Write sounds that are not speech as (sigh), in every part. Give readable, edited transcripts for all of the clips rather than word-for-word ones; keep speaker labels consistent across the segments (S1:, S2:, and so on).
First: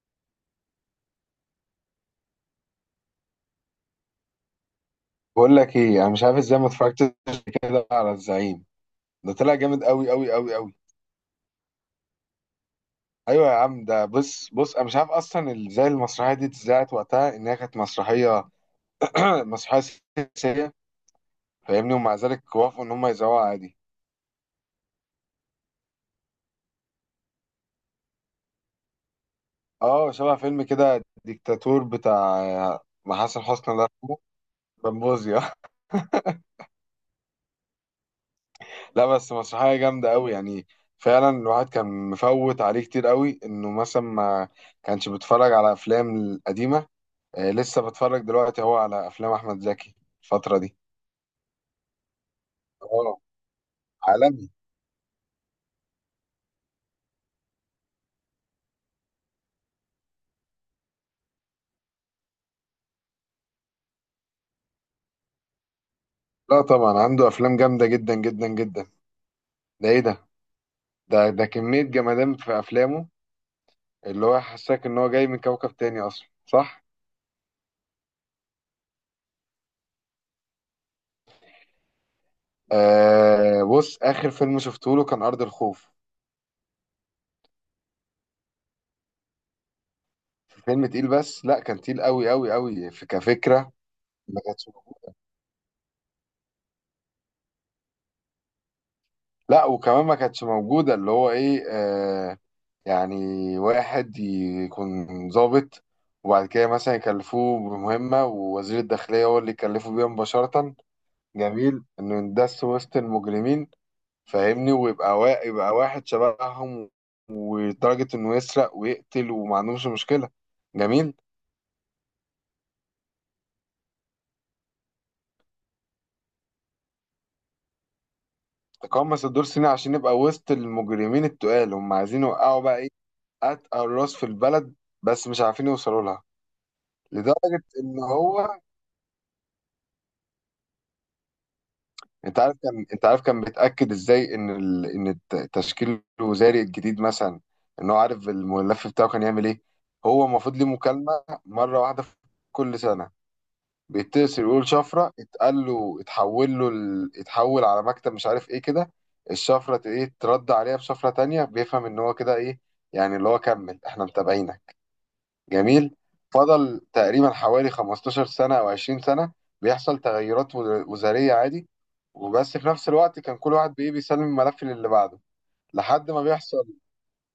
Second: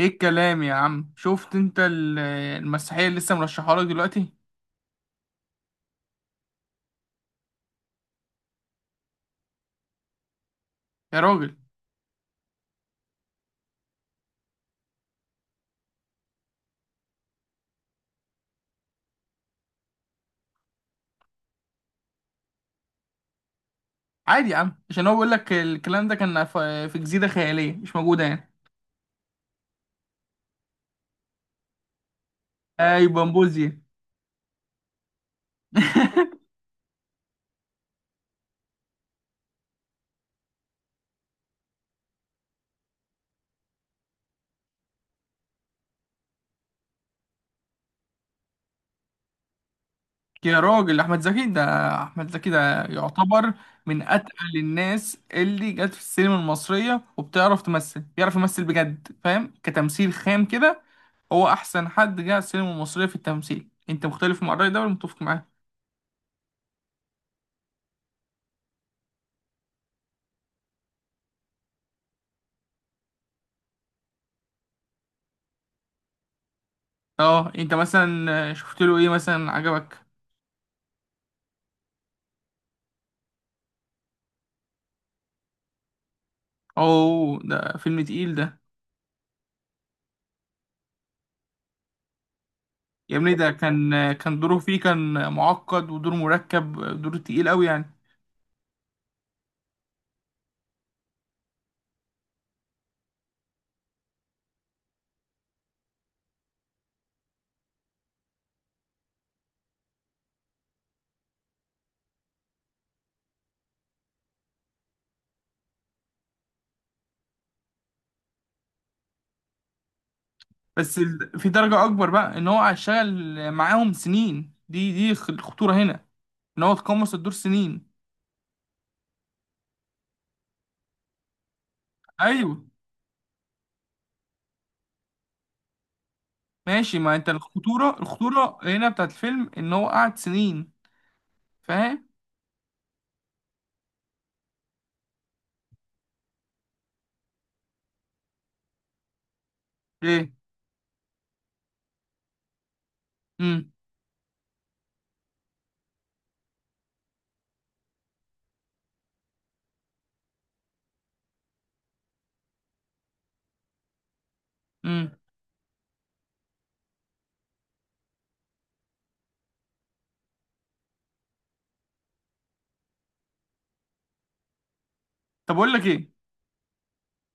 S1: ايه الكلام يا عم؟ شفت انت المسرحيه اللي لسه مرشحها لك دلوقتي؟
S2: بقول لك ايه، انا مش عارف ازاي ما اتفرجتش كده على الزعيم. ده طلع جامد قوي قوي قوي قوي.
S1: يا راجل،
S2: ايوه يا عم، ده بص بص، انا مش عارف اصلا ازاي المسرحيه دي اتذاعت وقتها، انها كانت مسرحيه (clears throat) مسرحيه سياسيه، فاهمني، ومع ذلك وافقوا ان هم يذاعوها عادي.
S1: عادي يا عم، عشان هو بيقول لك الكلام ده كان في جزيره خياليه مش موجوده يعني.
S2: اه، شبه فيلم كده ديكتاتور بتاع،
S1: اي
S2: مع حسن حسني
S1: بامبوزيا.
S2: الله يرحمه، بمبوزيا.
S1: (laughs)
S2: (laughs) لا بس مسرحيه جامده قوي يعني. فعلا الواحد كان مفوت عليه كتير قوي، انه مثلا ما كانش بيتفرج على افلام قديمه. آه، لسه بتفرج دلوقتي هو على افلام احمد زكي الفتره
S1: يا
S2: دي.
S1: راجل، احمد زكي ده
S2: اه.
S1: يعتبر من
S2: عالمي.
S1: اتقل الناس اللي جت في السينما المصريه، وبتعرف تمثل بيعرف يمثل بجد، فاهم؟ كتمثيل خام كده. هو احسن حد جه على السينما المصريه في التمثيل. انت مختلف مع الراي ده ولا متفق معاه؟
S2: لا طبعا عنده افلام جامده جدا جدا جدا. ده ايه ده؟ ده كميه جمدان في افلامه، اللي هو حساك ان هو جاي من كوكب تاني اصلا، صح.
S1: اه. انت مثلا شفت له ايه مثلا عجبك؟
S2: آه بص، اخر فيلم شفته له كان ارض الخوف.
S1: اوه، ده فيلم تقيل ده.
S2: فيلم تقيل، بس لا، كان تقيل قوي قوي قوي في
S1: يا ابني ده
S2: كفكره.
S1: كان
S2: ما
S1: دوره
S2: كانتش
S1: فيه
S2: موجودة.
S1: كان معقد، ودور مركب، دور تقيل قوي يعني.
S2: لا وكمان ما كانتش موجوده اللي هو ايه، يعني، واحد يكون ضابط، وبعد كده مثلا يكلفوه بمهمة، ووزير الداخلية هو اللي يكلفه بيها مباشرة. جميل، إنه يندس وسط المجرمين، فاهمني، ويبقى يبقى واحد شبههم، ولدرجة إنه يسرق ويقتل وما عندهمش مشكلة.
S1: بس
S2: جميل.
S1: في درجة اكبر بقى ان هو هيشتغل معاهم سنين، دي الخطورة هنا، ان هو تقمص الدور سنين.
S2: تقمص الدور سنة عشان يبقى وسط المجرمين التقال، هم عايزين يوقعوا
S1: ايوه.
S2: بقى إيه؟ أتقل راس في البلد، بس مش عارفين يوصلوا لها.
S1: ماشي، ما انت
S2: لدرجة إن
S1: الخطورة
S2: هو
S1: الخطورة هنا بتاعت الفيلم ان هو قعد سنين. فاهم؟
S2: انت عارف كان بيتاكد ازاي ان التشكيل الوزاري الجديد مثلا، ان هو عارف الملف بتاعه كان يعمل ايه. هو
S1: ايه.
S2: المفروض ليه مكالمه مره واحده في كل سنه،
S1: امم.
S2: بيتصل يقول شفره، اتقال له، اتحول له اتحول على مكتب، مش عارف ايه كده. الشفره ت- ايه ترد عليها بشفره تانية، بيفهم ان هو كده ايه، يعني اللي هو كمل احنا متابعينك.
S1: امم
S2: جميل. فضل تقريبا حوالي 15 سنة أو 20 سنة بيحصل تغيرات وزارية عادي، وبس في نفس الوقت كان كل واحد بإيه بيسلم الملف للي بعده
S1: طب اقول لك
S2: لحد
S1: ايه،
S2: ما بيحصل.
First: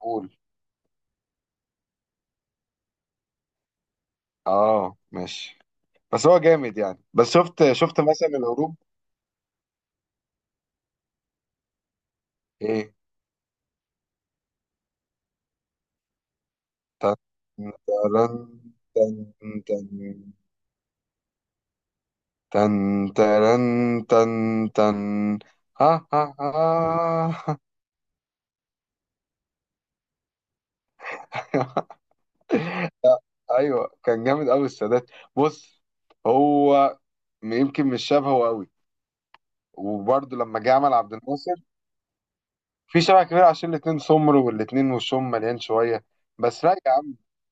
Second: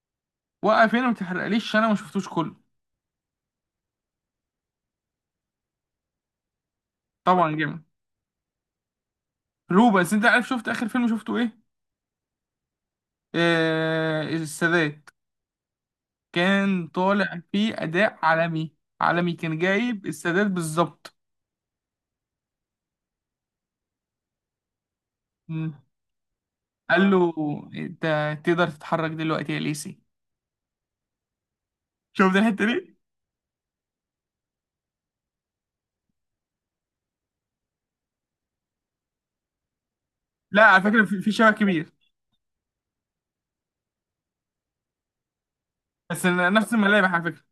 S2: قول.
S1: وقف هنا ما تحرقليش عشان انا ما شفتوش كله.
S2: اه ماشي. بس هو جامد يعني. بس
S1: طبعا
S2: شفت
S1: جامد.
S2: شفت مثلا الهروب.
S1: روبنز، انت عارف شفت اخر فيلم شفته ايه؟
S2: ايه.
S1: السادات. كان
S2: تن،
S1: طالع فيه أداء
S2: ترن،
S1: عالمي.
S2: تن،
S1: عالمي، كان
S2: تن،
S1: جايب السادات بالظبط.
S2: تن، ترن، تن، تن.
S1: مم.
S2: ها ها
S1: قال له:
S2: ها.
S1: أنت تقدر تتحرك دلوقتي يا ليسي.
S2: (laughs)
S1: شفت الحتة دي؟
S2: ايوه، كان جامد قوي السادات. بص، هو يمكن مش شبهه قوي، وبرده لما
S1: لا،
S2: جه
S1: على
S2: عمل
S1: فكرة
S2: عبد
S1: في شبه
S2: الناصر.
S1: كبير.
S2: في شبه كبير، عشان الاتنين سمر والاتنين وشهم مليان شويه.
S1: بس أنا
S2: بس
S1: نفس
S2: لا يا
S1: الملامح
S2: عم،
S1: على فكرة.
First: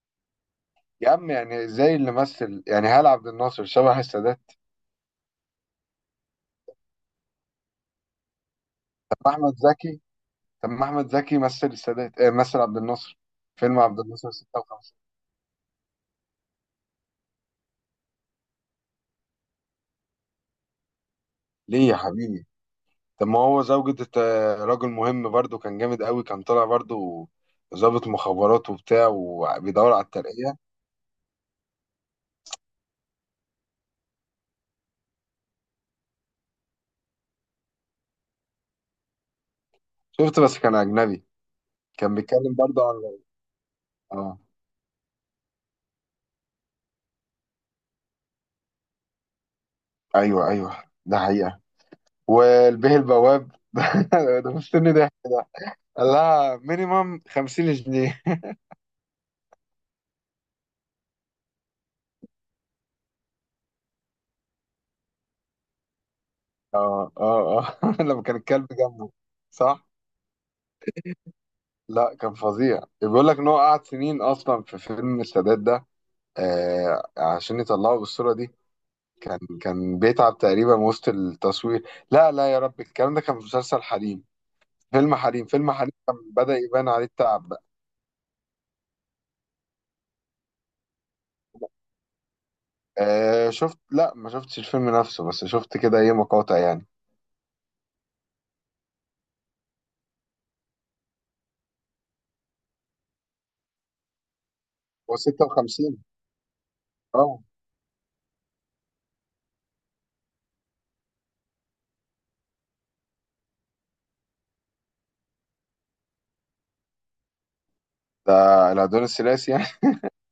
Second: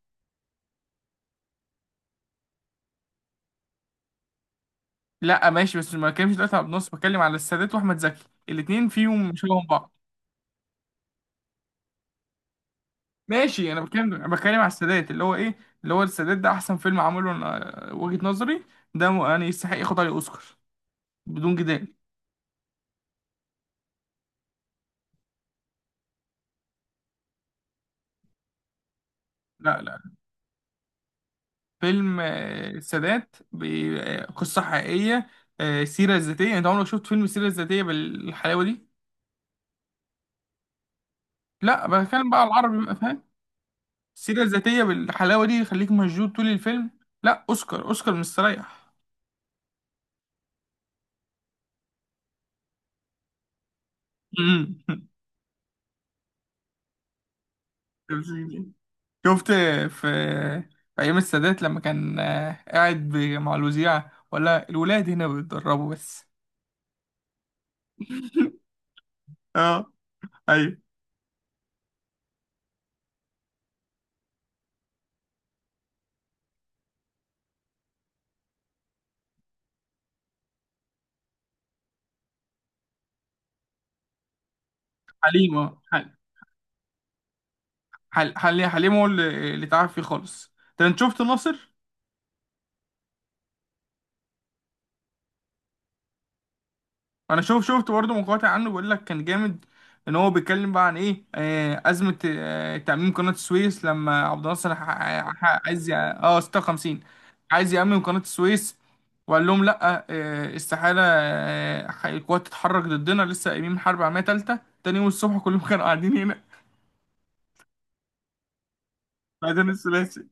S2: يا عم يعني زي اللي مثل يعني، هل عبد الناصر شبه السادات؟
S1: لا ماشي، بس ما بتكلمش دلوقتي على النص، بتكلم على السادات وأحمد زكي الاتنين
S2: طب
S1: فيهم
S2: احمد
S1: شبه بعض.
S2: زكي، طب ما احمد زكي مثل السادات، آه مثل عبد الناصر.
S1: ماشي.
S2: فيلم عبد
S1: أنا
S2: الناصر
S1: بتكلم على
S2: 56.
S1: السادات، اللي هو إيه؟ اللي هو السادات ده أحسن فيلم عمله، وجهة نظري. ده يعني يستحق ياخد عليه أوسكار بدون
S2: ليه
S1: جدال.
S2: يا حبيبي؟ طب ما هو راجل مهم برضه، كان جامد قوي، كان طالع برضه ضابط مخابرات وبتاع
S1: لا
S2: وبيدور
S1: لا،
S2: على الترقية.
S1: فيلم السادات بقصة حقيقية، سيرة ذاتية. انت عمرك شفت فيلم السيرة الذاتية بالحلاوة دي؟
S2: شفت، بس كان أجنبي.
S1: لا،
S2: كان
S1: بتكلم بقى على
S2: بيتكلم برضه
S1: العربي بقى،
S2: عن
S1: فاهم؟
S2: اه
S1: السيرة الذاتية بالحلاوة دي يخليك مشدود طول الفيلم. لا، اوسكار اوسكار مستريح.
S2: ايوه. ايوه ده حقيقه. والبيه البواب، (laughs) ده
S1: مم.
S2: مستني
S1: (laughs)
S2: ضحك ده. قال لها مينيمم 50 جنيه.
S1: شفت في ايام السادات لما كان قاعد مع الوزيع ولا الولاد هنا بيتدربوا بس.
S2: اه، اه، اه، (laughs) لما كان الكلب
S1: (laughs)
S2: جنبه.
S1: اه.
S2: صح.
S1: ايوه.
S2: لا كان فظيع، بيقول لك ان هو قعد سنين اصلا في فيلم السادات ده، آه عشان يطلعه بالصوره دي. كان بيتعب تقريبا وسط التصوير. لا لا، يا رب، الكلام ده كان في مسلسل حريم،
S1: حليم
S2: فيلم
S1: اه
S2: حريم
S1: حل-
S2: كان بدأ يبان عليه التعب بقى.
S1: حل- حل- حليم هو اللي تعب فيه خالص. طب انت شفت ناصر؟
S2: آه شفت، لا ما شفتش الفيلم نفسه، بس شفت كده ايه مقاطع يعني.
S1: انا شفت برضه مقاطع عنه، بيقول لك كان جامد. ان هو بيتكلم بقى عن ايه؟ ازمه، تاميم قناه السويس لما عبد الناصر ح-
S2: هو
S1: ح- عايز
S2: 56.
S1: ي- اه 56
S2: اه
S1: عايز يامم قناه السويس. وقال لهم لا، استحاله، القوات تتحرك ضدنا، لسه قايمين حرب عالميه ثالثه. تاني يوم الصبح كلهم كانوا قاعدين هنا.
S2: ده العدوان
S1: (laughs)
S2: الثلاثي يعني.
S1: بعدين الثلاثي.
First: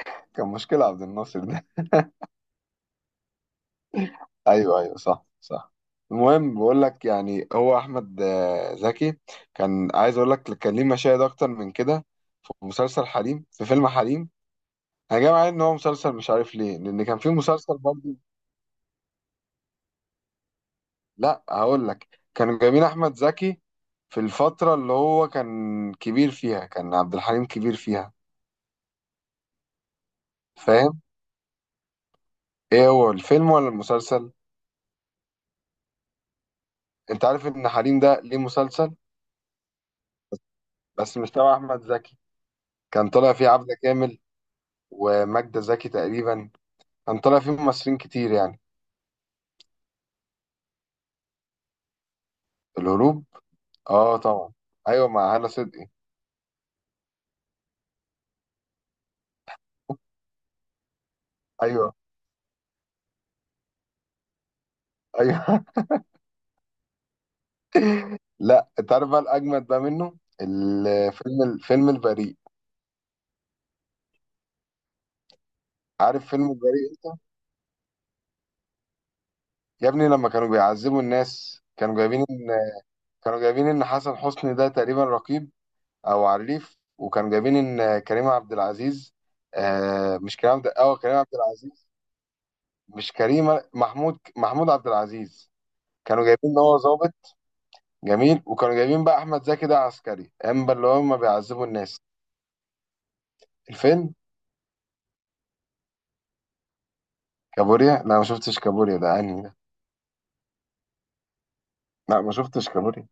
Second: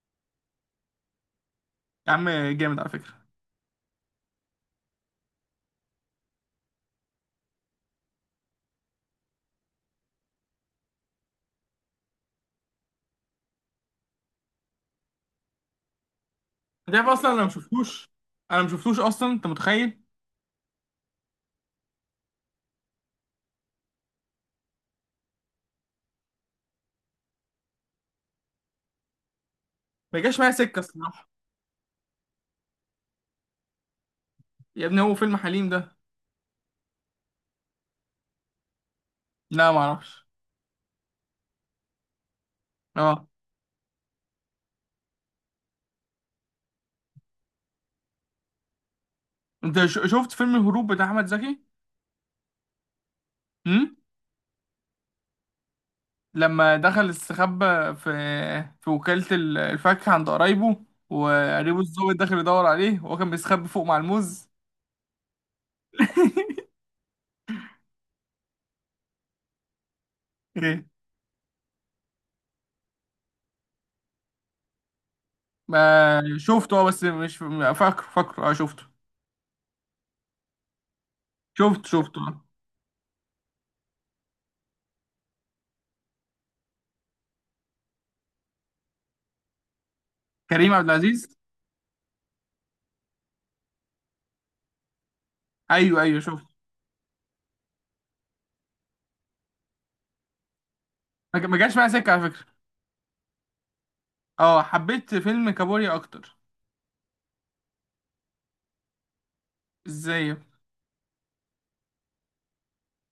S2: (laughs) كان مشكلة عبد الناصر ده.
S1: يا عم، جامد على فكره.
S2: (laughs) ايوه ايوه صح صح. المهم بقول لك، يعني هو احمد زكي، كان عايز اقول لك كان ليه مشاهد اكتر من كده في مسلسل حريم، في فيلم حريم. انا جاي معايا ان هو مسلسل، مش عارف ليه،
S1: انت
S2: لان
S1: عارف
S2: كان في
S1: اصلا
S2: مسلسل برضه.
S1: انا ما شفتوش اصلا، انت متخيل؟
S2: لا هقول لك، كانوا جايبين احمد زكي في الفترة اللي هو كان كبير فيها، كان عبد الحليم كبير فيها.
S1: ما جاش معايا سكه
S2: فاهم.
S1: الصراحه.
S2: ايه هو، الفيلم ولا المسلسل؟
S1: يا ابني هو فيلم حليم ده.
S2: انت عارف ان حريم ده ليه مسلسل،
S1: لا ما اعرفش.
S2: بس مش تبع احمد زكي. كان
S1: اه.
S2: طالع فيه عبده كامل وماجده زكي تقريبا، كان طالع فيه ممثلين كتير يعني.
S1: انت شفت فيلم الهروب بتاع احمد زكي؟
S2: الهروب؟
S1: امم.
S2: اه طبعا، ايوه مع هالة صدقي.
S1: لما دخل استخبى في في وكالة الفاكهة عند قرايبه، وقريبه
S2: ايوه
S1: الظابط داخل يدور عليه وهو كان بيستخبى فوق مع الموز.
S2: ايوه.
S1: (laughs)
S2: (laughs) لا، انت عارف بقى الاجمد بقى منه؟
S1: ايه
S2: الفيلم، البريء.
S1: ما
S2: عارف فيلم
S1: شفته؟ اه،
S2: البريء؟
S1: بس مش فاكره اه شفته.
S2: يا ابني، لما كانوا بيعذبوا الناس،
S1: شفته اه.
S2: كانوا جايبين ان حسن حسني ده تقريبا رقيب او عريف، وكانوا جايبين ان كريم عبد العزيز، آه مش كريم عبد
S1: كريم عبد
S2: كريم عبد
S1: العزيز.
S2: العزيز، مش كريمه محمود عبد العزيز.
S1: ايوه، ايوه
S2: كانوا
S1: شفته.
S2: جايبين ان هو ظابط، جميل. وكانوا جايبين بقى احمد زكي ده عسكري امبا اللي هم
S1: ما
S2: بيعذبوا
S1: جاش معايا
S2: الناس.
S1: سكة على فكرة.
S2: الفيلم
S1: اه، حبيت فيلم كابوريا اكتر.
S2: كابوريا؟ لا ما شفتش كابوريا ده، انهي ده؟
S1: ازاي؟
S2: لا ما شفتش كابوريا.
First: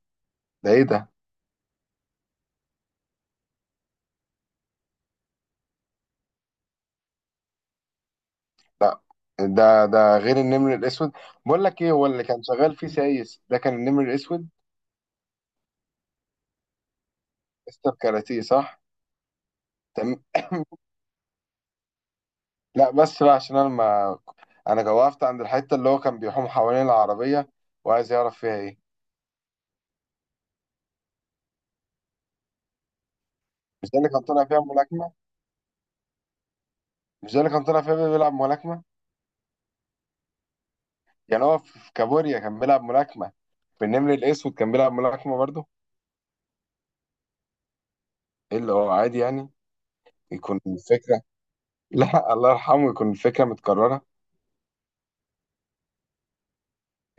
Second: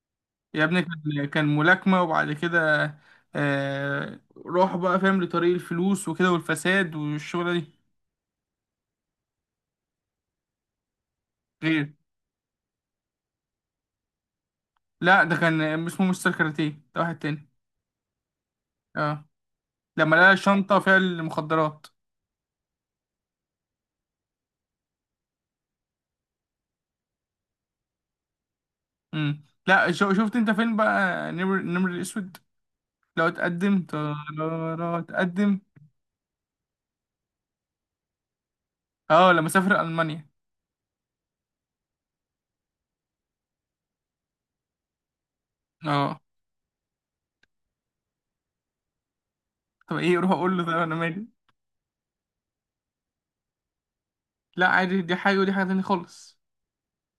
S1: يا
S2: ده
S1: ابني
S2: ايه ده؟
S1: كان ملاكمة وبعد كده، آه روح بقى، فاهم؟ لطريق الفلوس وكده والفساد والشغلة دي.
S2: ده غير النمر الاسود. بقول لك ايه،
S1: غير.
S2: هو اللي كان شغال فيه سايس ده كان النمر الاسود.
S1: لا ده كان اسمه مستر كاراتيه، ده واحد تاني.
S2: مستر كاراتيه، صح.
S1: اه،
S2: تم...
S1: لما لقى شنطة
S2: (coughs)
S1: فيها المخدرات.
S2: لا بس بقى، عشان انا ما انا وقفت عند الحته اللي هو كان بيحوم حوالين العربيه وعايز يعرف فيها ايه.
S1: امم. لا، شفت انت فين بقى؟ نمر الاسود. لو اتقدم.
S2: مش ده اللي كان طالع فيها
S1: لو
S2: ملاكمه؟
S1: اتقدم.
S2: مش ده اللي كان طالع فيها بيلعب ملاكمة؟
S1: اه. لما سافر المانيا.
S2: يعني هو في كابوريا كان بيلعب ملاكمة، في النمر الأسود كان بيلعب ملاكمة برضه.
S1: اه.
S2: ايه اللي هو عادي يعني،
S1: طب ايه، روح اقول
S2: يكون
S1: له طب انا
S2: الفكرة.
S1: مالي.
S2: (laughs) لا الله يرحمه، يكون الفكرة متكررة.
S1: لا عادي، دي حاجة ودي حاجة تانية خالص.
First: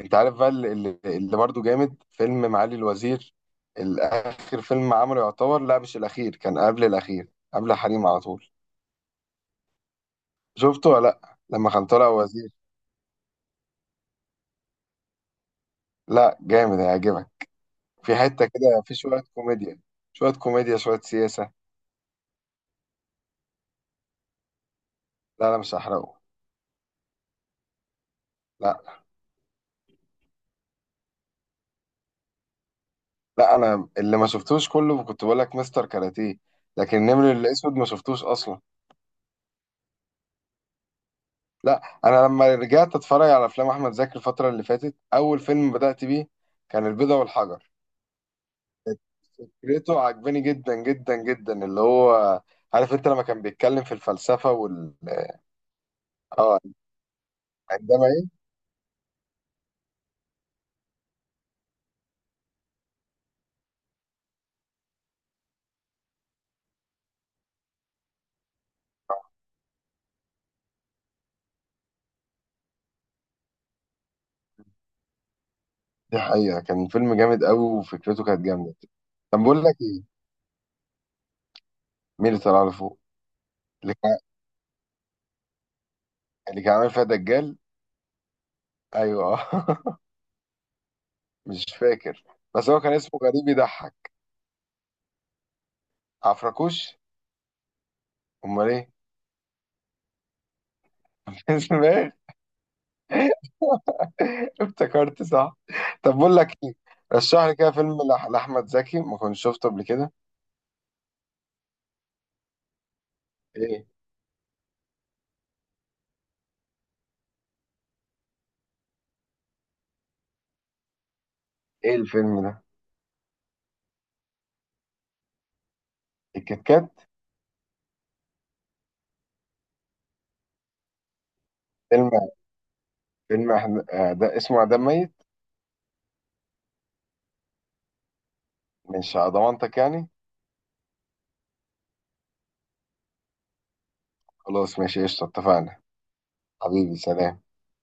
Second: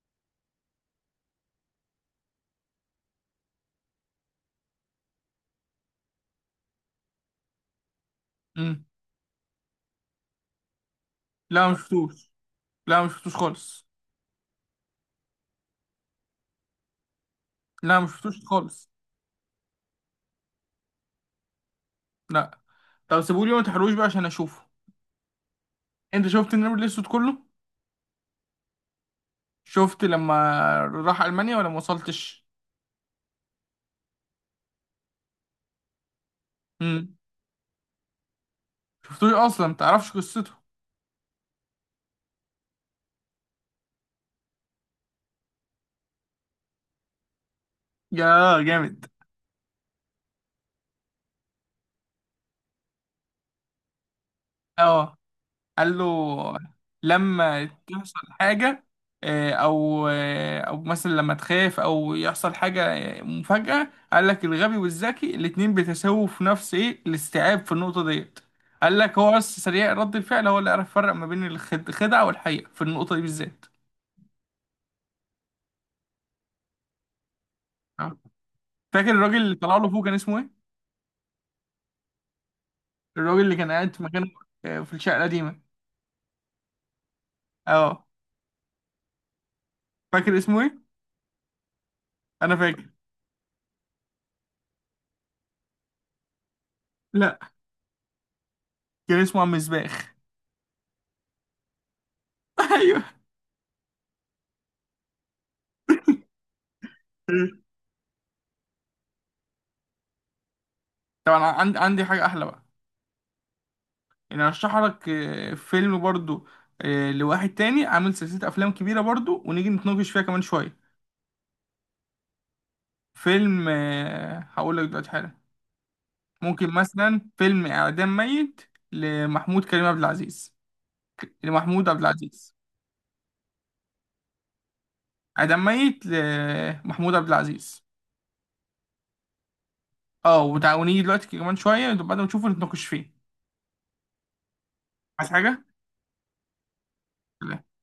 S2: انت عارف بقى اللي برضه جامد، فيلم معالي الوزير. الآخر فيلم عمله يعتبر، لا مش الأخير، كان قبل الأخير قبل حريم على طول.
S1: امم.
S2: شفته ولا لا،
S1: لا
S2: لما كان طالع
S1: مشفتوش.
S2: وزير؟
S1: لا مشفتوش خالص.
S2: لا جامد هيعجبك،
S1: لا
S2: في
S1: مشفتوش
S2: حتة كده،
S1: خالص.
S2: في شوية كوميديا، شوية سياسة.
S1: لا. طب سيبولي وما تحرقوش بقى عشان اشوفه.
S2: لا لا مش هحرقه.
S1: انت شفت النمر الاسود كله؟
S2: لا،
S1: شفت لما راح المانيا ولا ما وصلتش؟
S2: لا انا اللي ما شفتوش كله، كنت بقول لك مستر كاراتيه، لكن
S1: امم.
S2: النمر الاسود ما شفتوش اصلا.
S1: شفتوش اصلا، ما تعرفش قصته.
S2: لا انا لما رجعت اتفرج على افلام احمد زكي الفتره اللي فاتت، اول فيلم بدات بيه كان البيضة والحجر.
S1: يا جامد.
S2: فكرته عجباني جدا جدا جدا، اللي هو، عارف انت لما كان بيتكلم في الفلسفه وال...
S1: اه. قال له:
S2: اه،
S1: لما
S2: عندما
S1: تحصل
S2: ايه.
S1: حاجه، او مثلا لما تخاف او يحصل حاجه، مفاجاه، قال لك الغبي والذكي الاتنين بيتساووا في نفس ايه؟ الاستيعاب في النقطه ديت. قال لك هو بس سريع رد الفعل هو اللي عرف يفرق ما بين الخدعه والحقيقه في النقطه دي بالذات.
S2: دي حقيقه، كان فيلم جامد قوي
S1: آه.
S2: وفكرته كانت جامده.
S1: فاكر الراجل
S2: طب
S1: اللي
S2: بقول لك
S1: طلع له
S2: ايه،
S1: فوق كان اسمه ايه؟
S2: مين اللي طلع لفوق،
S1: الراجل اللي كان
S2: اللي
S1: قاعد في
S2: كان،
S1: مكانه، في الشقة القديمة.
S2: اللي كان عامل فيها دجال،
S1: اه.
S2: ايوه. (laughs)
S1: فاكر اسمه ايه؟
S2: مش فاكر،
S1: انا
S2: بس هو
S1: فاكر.
S2: كان اسمه غريب يضحك. عفركوش؟
S1: لا،
S2: امال ايه؟
S1: كان اسمه عم مسباح.
S2: (laughs) اسمه.
S1: (laughs) ايوه.
S2: افتكرت صح. طب بقول لك ايه، رشح لي كده فيلم لاحمد زكي ما كنتش شفته قبل كده.
S1: طبعا، عندي حاجة احلى بقى.
S2: ايه؟
S1: انا ارشح لك فيلم برضو، لواحد تاني عامل سلسلة افلام كبيرة برضو، ونيجي نتناقش فيها كمان شوية.
S2: ايه الفيلم ده،
S1: فيلم هقول لك دلوقتي حالا.
S2: الكيت
S1: ممكن
S2: كات؟
S1: مثلا فيلم اعدام ميت، لمحمود كريم عبد العزيز، لمحمود عبد
S2: فيلم،
S1: العزيز.
S2: ده اسمه عدم ميت.
S1: اعدام ميت لمحمود عبد العزيز.
S2: مش على ضمانتك يعني.
S1: اه، وتعاونيه دلوقتي كمان شويه، بعد ما نشوفه نتناقش فيه.
S2: خلاص ماشي، قشطه،
S1: عايز حاجه؟
S2: اتفقنا. حبيبي سلام.